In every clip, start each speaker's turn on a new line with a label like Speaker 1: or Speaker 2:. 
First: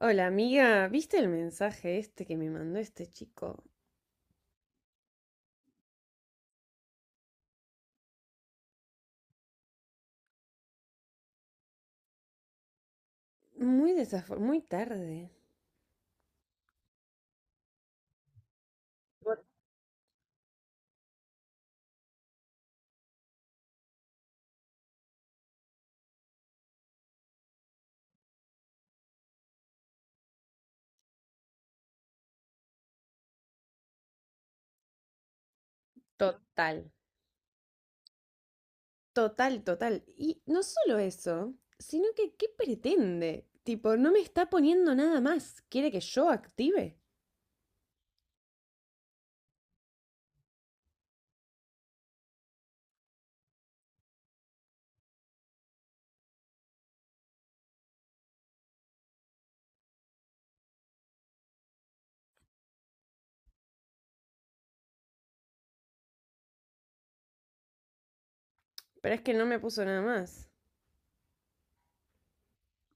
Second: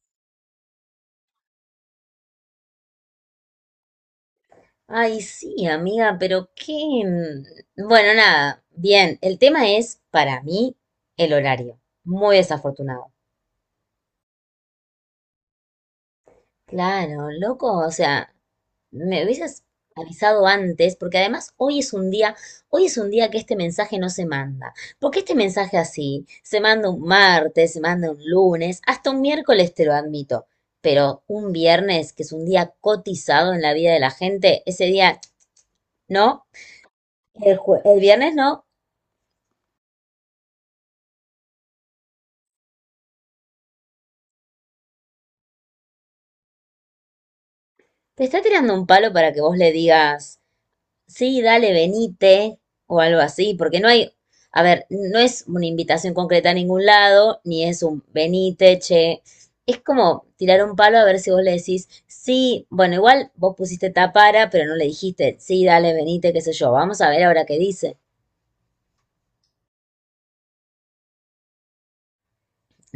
Speaker 1: Hola amiga, ¿viste el mensaje este que me mandó este chico?
Speaker 2: Ay, sí, amiga, pero qué... bueno, nada, bien, el tema es, para mí, el horario. Muy desafortunado.
Speaker 1: Muy tarde.
Speaker 2: Claro, loco, o sea, me hubieses avisado antes, porque además hoy es un día, hoy es un día que este mensaje no se manda. Porque este mensaje así, se manda un martes, se manda un lunes, hasta un miércoles te lo admito, pero un viernes, que es un día cotizado en la vida de la gente, ese día no.
Speaker 1: Total,
Speaker 2: El viernes no.
Speaker 1: total, total. Y no solo eso, sino que ¿qué pretende? Tipo, no me está poniendo nada más. ¿Quiere que yo active?
Speaker 2: Te está tirando un palo para que vos le digas, sí, dale, venite, o algo así, porque no hay, a ver, no es una invitación concreta a ningún lado, ni es un venite, che. Es como tirar un palo a ver si vos le decís, sí, bueno, igual vos pusiste tapara, pero no le dijiste, sí, dale, venite, qué sé yo, vamos a ver ahora qué dice.
Speaker 1: Pero es que no me puso nada más.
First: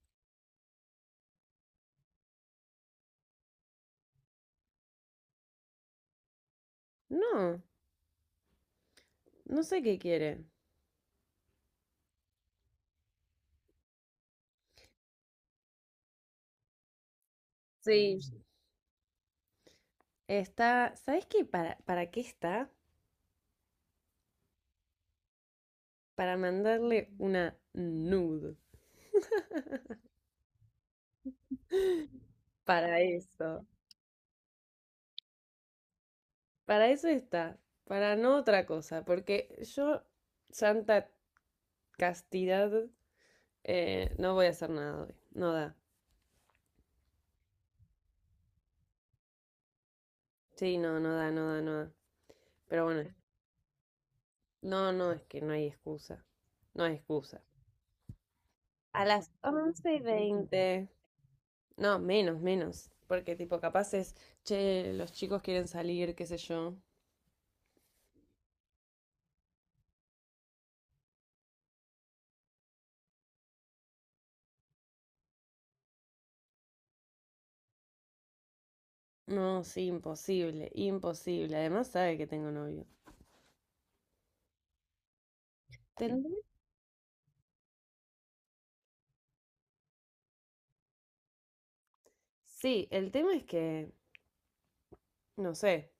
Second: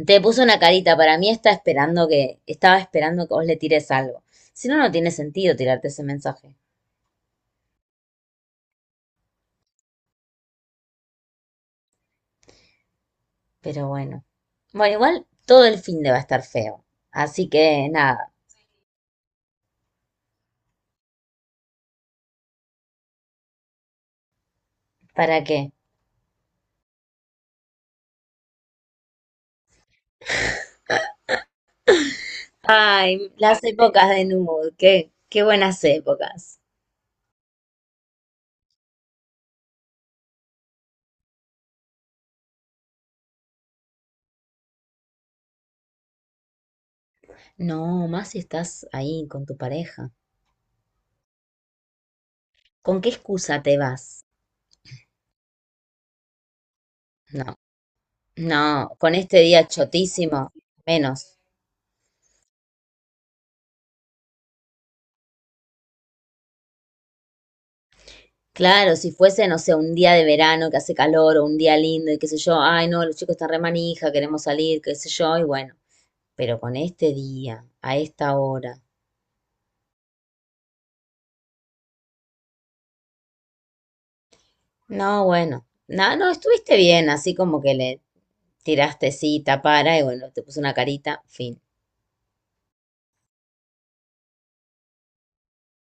Speaker 2: Te puso una carita, para mí está esperando que, estaba esperando que vos le tires algo. Si no, no tiene sentido tirarte ese mensaje.
Speaker 1: No, no sé qué quiere.
Speaker 2: Pero bueno. Bueno, igual todo el fin de va a estar feo. Así que
Speaker 1: Sí.
Speaker 2: nada,
Speaker 1: ¿Sabes qué? ¿Para qué está?
Speaker 2: ¿para qué?
Speaker 1: Para mandarle una nude. Para
Speaker 2: Ay, las
Speaker 1: eso.
Speaker 2: épocas de Nude, qué, qué buenas épocas.
Speaker 1: Para eso está, para no otra cosa, porque yo, santa castidad, no voy a hacer nada hoy. No da.
Speaker 2: No, más si estás ahí con tu pareja.
Speaker 1: Sí, no, no da, no da, no da. Pero
Speaker 2: ¿Con
Speaker 1: bueno,
Speaker 2: qué excusa te vas?
Speaker 1: no, no, es que no hay excusa. No hay excusa.
Speaker 2: No, no,
Speaker 1: A
Speaker 2: con
Speaker 1: las
Speaker 2: este día
Speaker 1: 11 y
Speaker 2: chotísimo,
Speaker 1: veinte.
Speaker 2: menos.
Speaker 1: No, menos, menos. Porque tipo, capaz es, che, los chicos quieren salir, qué sé yo.
Speaker 2: Claro, si fuese, no sé, un día de verano que hace calor o un día lindo y qué sé yo, ay no, los chicos están re manija, queremos salir, qué sé yo, y bueno, pero con este día, a esta hora.
Speaker 1: No, sí, imposible, imposible. Además sabe que tengo novio.
Speaker 2: No, bueno, nada, no,
Speaker 1: ¿Tendré?
Speaker 2: estuviste bien, así como que le tiraste cita para y bueno, te puso una carita, fin.
Speaker 1: Sí, el tema es que, no sé,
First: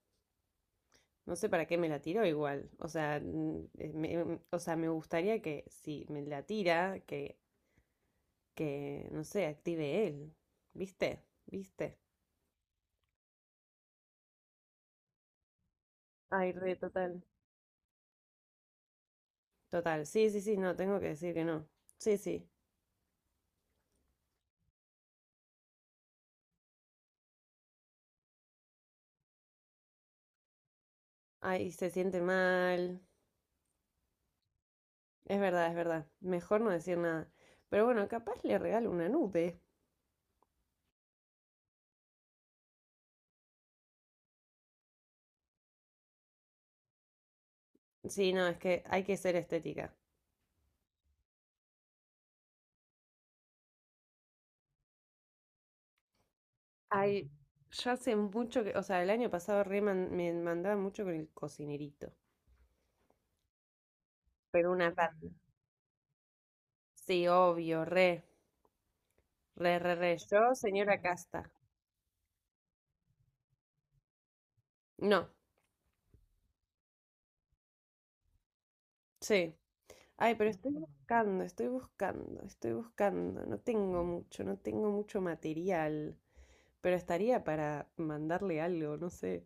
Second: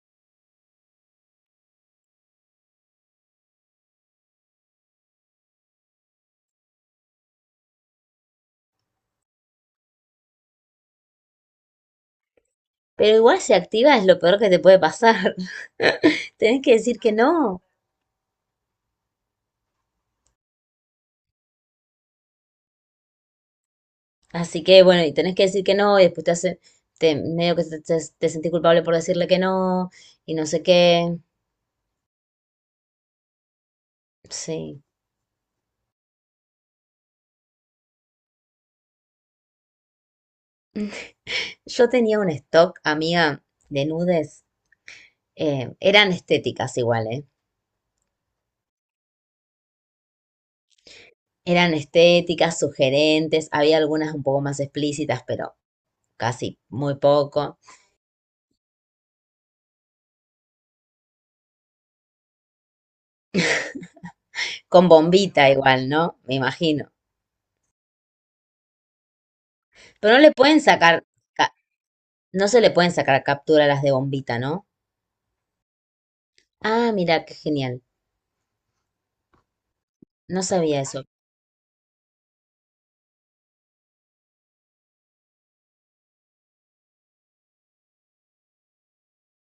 Speaker 1: no sé para qué me la tiró igual. O sea, o sea, me gustaría que si me la tira, que, no sé, active él. ¿Viste? ¿Viste?
Speaker 2: Pero igual si activa es lo peor que te puede pasar.
Speaker 1: Ay,
Speaker 2: Tenés que
Speaker 1: re,
Speaker 2: decir que
Speaker 1: total.
Speaker 2: no.
Speaker 1: Total. Sí, sí, sí, no, tengo que decir que no. Sí, sí.
Speaker 2: Así que bueno, y tenés que decir que no, y después te hace, te, medio que te, te sentís culpable por decirle que no, y no sé qué.
Speaker 1: Ay, se siente mal.
Speaker 2: Sí.
Speaker 1: Es verdad, es verdad. Mejor no decir nada. Pero bueno, capaz le regalo una nube.
Speaker 2: Yo tenía un stock, amiga, de nudes. Eran estéticas igual, ¿eh?
Speaker 1: Sí, no, es que hay que ser estética.
Speaker 2: Eran estéticas, sugerentes, había algunas un poco más explícitas, pero casi muy
Speaker 1: Ay,
Speaker 2: poco,
Speaker 1: yo hace mucho que, o sea, el año pasado me mandaba mucho con el cocinerito. Pero
Speaker 2: con
Speaker 1: una banda.
Speaker 2: bombita igual, ¿no? Me imagino.
Speaker 1: Sí, obvio, re, re, re,
Speaker 2: Pero
Speaker 1: re.
Speaker 2: no le
Speaker 1: Yo,
Speaker 2: pueden
Speaker 1: señora
Speaker 2: sacar,
Speaker 1: Casta.
Speaker 2: ca- no se le pueden sacar captura a las de bombita, ¿no?
Speaker 1: No,
Speaker 2: Ah, mira, qué genial.
Speaker 1: sí. Ay,
Speaker 2: No
Speaker 1: pero estoy
Speaker 2: sabía eso.
Speaker 1: buscando, estoy buscando, estoy buscando. No tengo mucho, no tengo mucho material, pero estaría para mandarle algo, no sé.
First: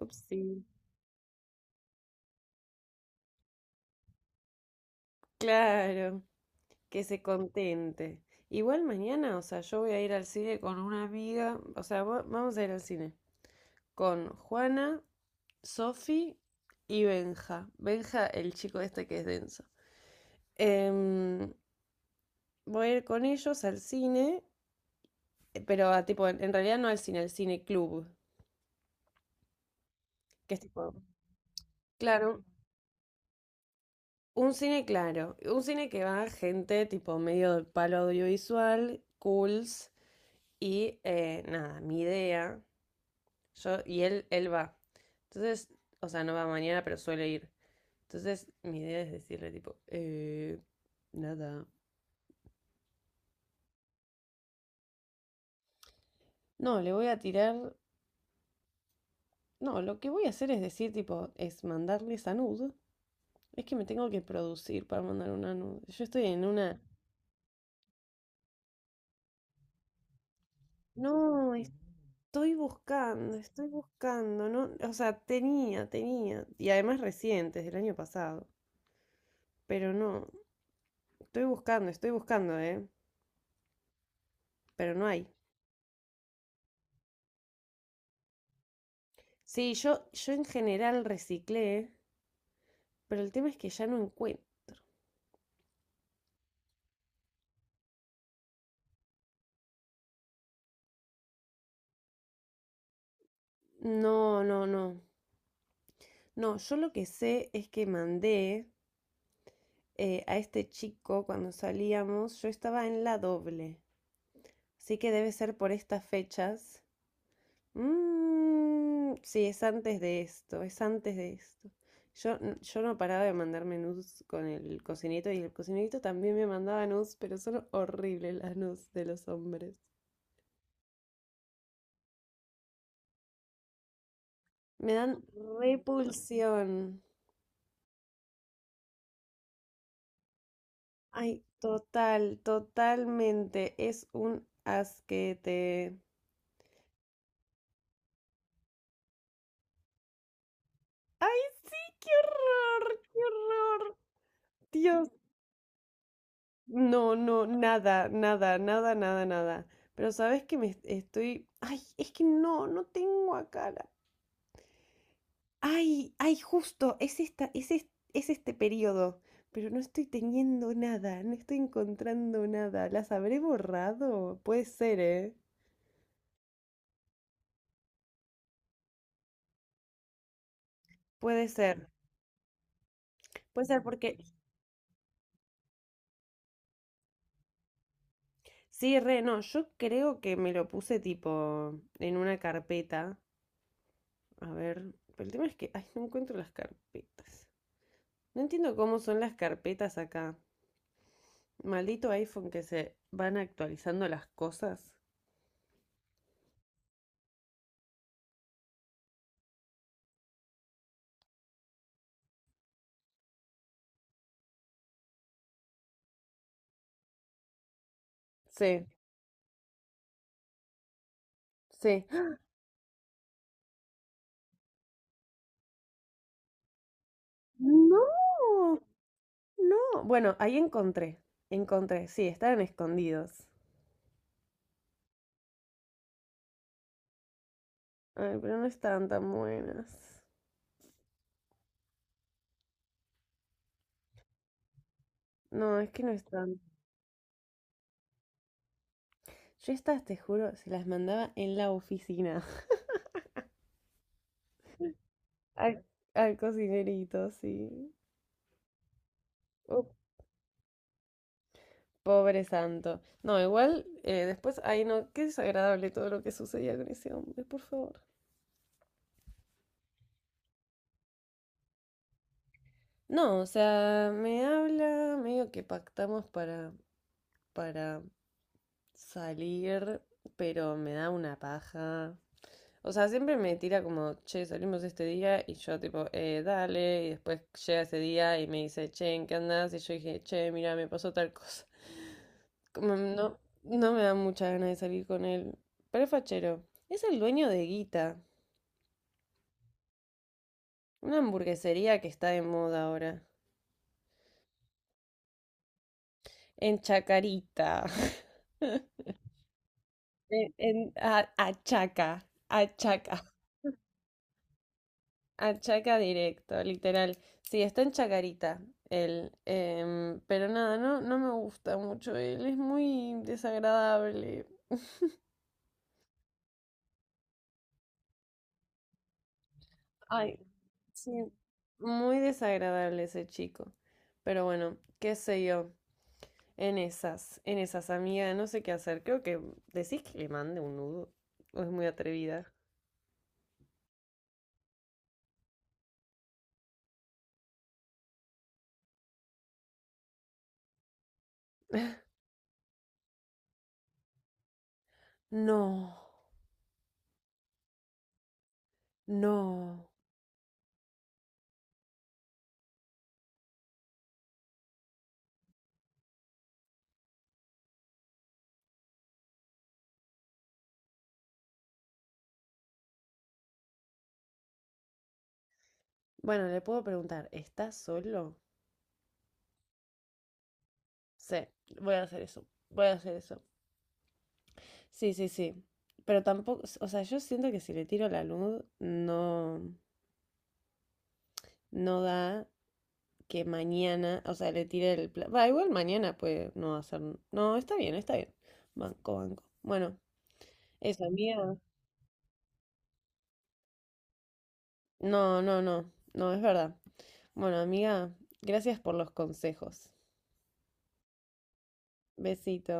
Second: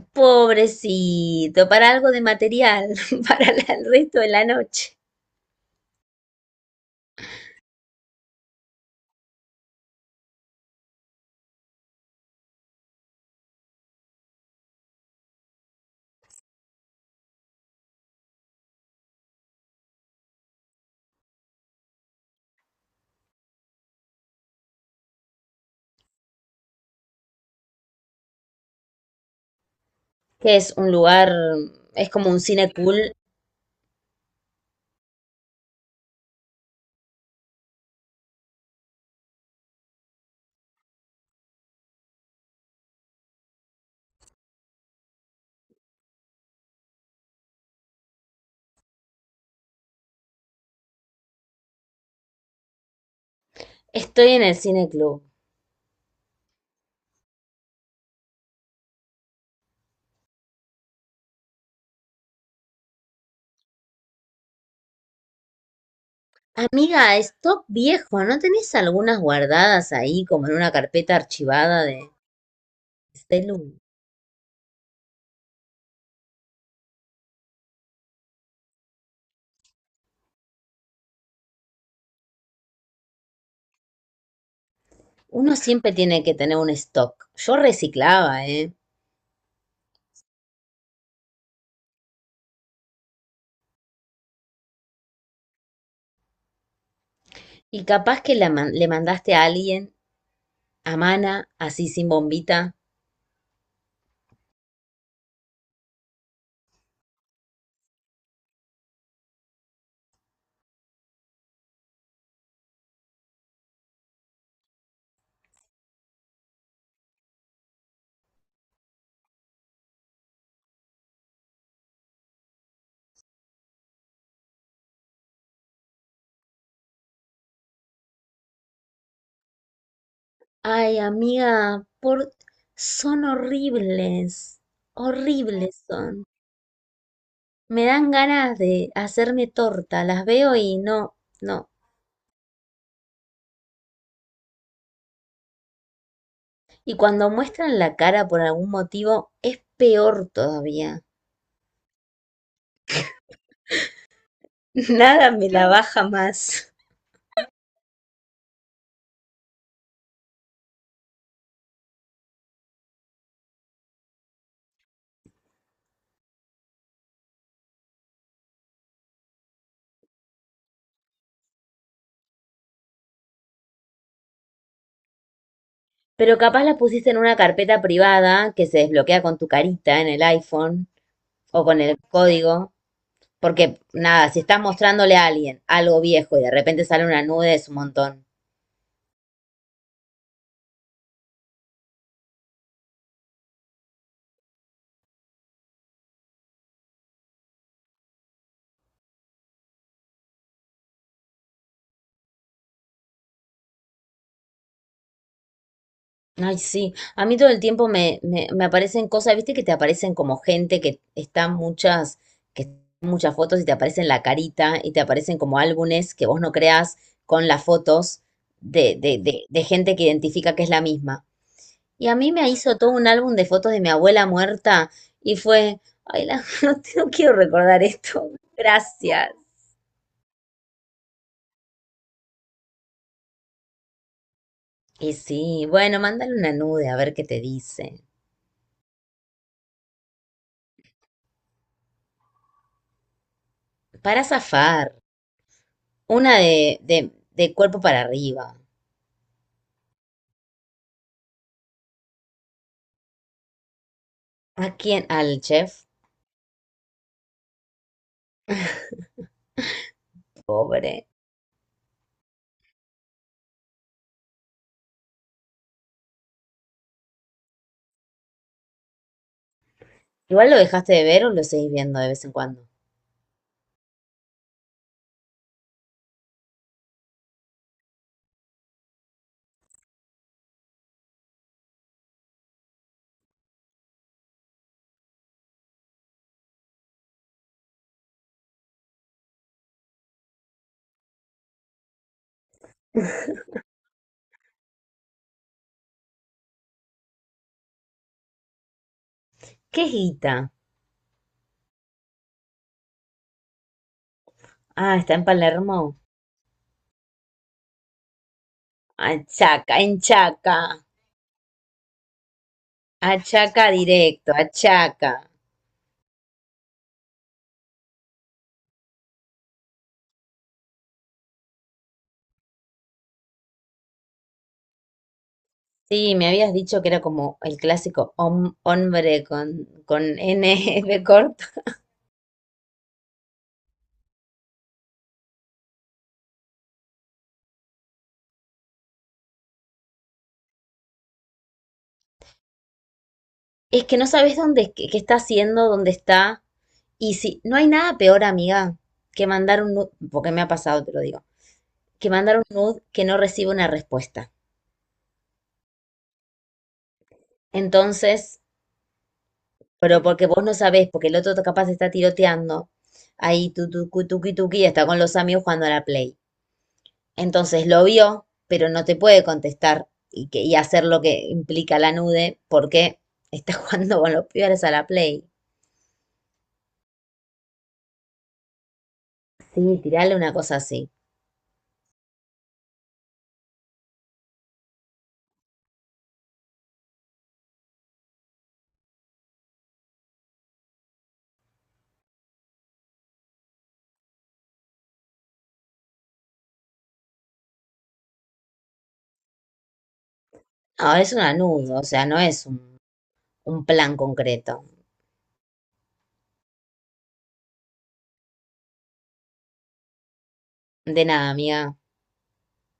Speaker 1: Upsi.
Speaker 2: Pobrecito, para algo de material, para el resto de la noche.
Speaker 1: Claro, que se contente. Igual mañana, o sea, yo voy a ir al cine con una amiga, o sea, vamos a ir al cine con Juana, Sofi y Benja. Benja, el chico este que es denso. Em, Voy a ir con ellos al cine, pero a tipo, en realidad no al cine, al cine club, que
Speaker 2: Que
Speaker 1: es
Speaker 2: es un
Speaker 1: tipo,
Speaker 2: lugar, es como un
Speaker 1: claro,
Speaker 2: cine cool.
Speaker 1: claro, un cine que va gente tipo medio del palo audiovisual, cools, y nada, mi idea, yo, y él va. Entonces, o sea, no va mañana, pero suele ir. Entonces, mi idea es decirle tipo, nada.
Speaker 2: Estoy en el cine club.
Speaker 1: No, le voy a tirar, no, lo que voy a hacer es decir tipo, es mandarle esa nud. Es que me tengo que producir para mandar una nude. Yo estoy en una...
Speaker 2: Amiga, stock viejo, ¿no tenés algunas guardadas ahí como en una carpeta
Speaker 1: No,
Speaker 2: archivada de
Speaker 1: estoy
Speaker 2: celu?
Speaker 1: buscando, ¿no? O sea, tenía, tenía. Y además recientes, del año pasado. Pero no, estoy buscando, ¿eh? Pero no hay.
Speaker 2: Uno siempre tiene que tener un stock. Yo reciclaba, ¿eh?
Speaker 1: Sí, yo en general reciclé, pero el tema es que ya no encuentro.
Speaker 2: Y capaz que le mandaste a alguien, a Mana, así sin bombita.
Speaker 1: No, no, no. No, yo lo que sé es que mandé a este chico cuando salíamos, yo estaba en la doble. Así que debe ser por estas fechas. Mm, sí, es antes de esto, es antes de esto. Yo no paraba de mandarme nudes con el cocinito y el cocinito también me mandaba nudes, pero son horribles las nudes de los hombres.
Speaker 2: Ay, amiga, por... son horribles.
Speaker 1: Me dan
Speaker 2: Horribles son.
Speaker 1: repulsión.
Speaker 2: Me dan ganas de hacerme torta. Las veo y no,
Speaker 1: Ay,
Speaker 2: no.
Speaker 1: total, totalmente. Es un asquete.
Speaker 2: Y cuando muestran la cara por algún motivo, es peor todavía.
Speaker 1: ¡Ay, sí! ¡Qué horror! ¡Qué horror! Dios.
Speaker 2: Nada me la baja más.
Speaker 1: No, no, nada, nada, nada, nada, nada. Pero sabes que estoy. Ay, es que no tengo acá la. Ay, ay, justo, es esta, es este periodo. Pero no estoy teniendo nada, no estoy encontrando nada. ¿Las habré borrado? Puede ser, ¿eh?
Speaker 2: Pero capaz la pusiste en una carpeta privada que se desbloquea con tu carita en el iPhone,
Speaker 1: Puede
Speaker 2: o con
Speaker 1: ser.
Speaker 2: el código,
Speaker 1: Puede
Speaker 2: porque
Speaker 1: ser porque.
Speaker 2: nada, si estás mostrándole a alguien algo viejo y de repente sale una nube es un montón.
Speaker 1: Sí, re, no, yo creo que me lo puse tipo en una carpeta. A ver. Pero el tema es que. Ay, no encuentro las carpetas. No entiendo cómo son las carpetas acá. Maldito iPhone que se van actualizando las cosas.
Speaker 2: Ay, sí, a mí todo el tiempo me aparecen cosas, viste que te aparecen como gente que está muchas, que están muchas fotos y te aparecen la carita y te aparecen como álbumes que vos no creas con las fotos
Speaker 1: Sí,
Speaker 2: de gente que identifica que es la misma.
Speaker 1: sí.
Speaker 2: Y a mí me hizo todo un álbum de fotos de mi abuela muerta y fue, ay, no, no quiero recordar
Speaker 1: Mm.
Speaker 2: esto,
Speaker 1: No,
Speaker 2: gracias.
Speaker 1: no. Bueno, ahí encontré. Encontré, sí, estaban escondidos.
Speaker 2: Y sí, bueno, mándale una nude a ver qué te dice.
Speaker 1: Ay, pero no estaban tan buenas.
Speaker 2: Para zafar,
Speaker 1: No, es que no
Speaker 2: una
Speaker 1: están.
Speaker 2: de cuerpo para arriba.
Speaker 1: Yo estas, te juro, se las mandaba en la oficina.
Speaker 2: ¿A quién? Al
Speaker 1: Al,
Speaker 2: chef,
Speaker 1: al cocinerito, sí. Oh,
Speaker 2: pobre.
Speaker 1: pobre santo. No, igual, después, ay, no, qué desagradable todo lo que sucedía con ese hombre, por favor.
Speaker 2: Igual lo dejaste de ver o lo seguís viendo de vez en cuando.
Speaker 1: No, o sea, me habla, medio que pactamos para, salir, pero me da una paja. O sea, siempre me tira como, che, salimos este día, y yo tipo, dale, y después llega ese día y me dice, che, ¿en qué andás? Y yo dije, che, mira, me pasó tal cosa. Como no, no me da mucha ganas de salir con él. Pero es fachero. Es el dueño de Guita,
Speaker 2: ¿Qué es Guita?
Speaker 1: una hamburguesería que está de moda ahora,
Speaker 2: Ah, está en Palermo.
Speaker 1: en Chacarita.
Speaker 2: Achaca, en Chaca.
Speaker 1: Achaca, achaca,
Speaker 2: Achaca directo, achaca.
Speaker 1: achaca directo, literal. Sí, está en Chacarita él, pero nada, no, no me gusta mucho él, es muy desagradable.
Speaker 2: Sí, me habías dicho que era como el clásico hombre con
Speaker 1: Ay,
Speaker 2: N de
Speaker 1: sí,
Speaker 2: corto.
Speaker 1: muy desagradable ese chico. Pero bueno, qué sé yo, en esas, amiga, no sé qué hacer. Creo que decís que le mande un nudo, o es muy atrevida.
Speaker 2: Es que no sabes dónde, qué, qué está haciendo, dónde está. Y si no hay nada peor, amiga, que mandar un nude, porque me ha pasado, te lo digo, que mandar un nude que no recibe una respuesta.
Speaker 1: No,
Speaker 2: Entonces,
Speaker 1: no.
Speaker 2: pero porque vos no sabés, porque el otro capaz está tiroteando, ahí tu tuqui tuqui tuqui, está con los amigos jugando a la Play. Entonces lo vio, pero no te puede contestar y, que, y hacer lo que implica la nude, porque está jugando con los pibes a la Play.
Speaker 1: Bueno, le puedo preguntar, ¿estás solo?
Speaker 2: Sí, tirarle una cosa así.
Speaker 1: Sí, voy a hacer eso. Voy a hacer eso. Sí, sí, sí. Pero tampoco, o sea, yo siento que si le tiro la luz, no, no da que mañana, o sea, le tire va, igual mañana puede no hacer. No, está bien, está bien. Banco, banco. Bueno,
Speaker 2: Ahora
Speaker 1: eso,
Speaker 2: es una
Speaker 1: amiga.
Speaker 2: nude, o sea, no es un plan concreto.
Speaker 1: No, no, no. No, es verdad. Bueno, amiga, gracias por los consejos.
Speaker 2: De nada, amiga.
Speaker 1: Besito.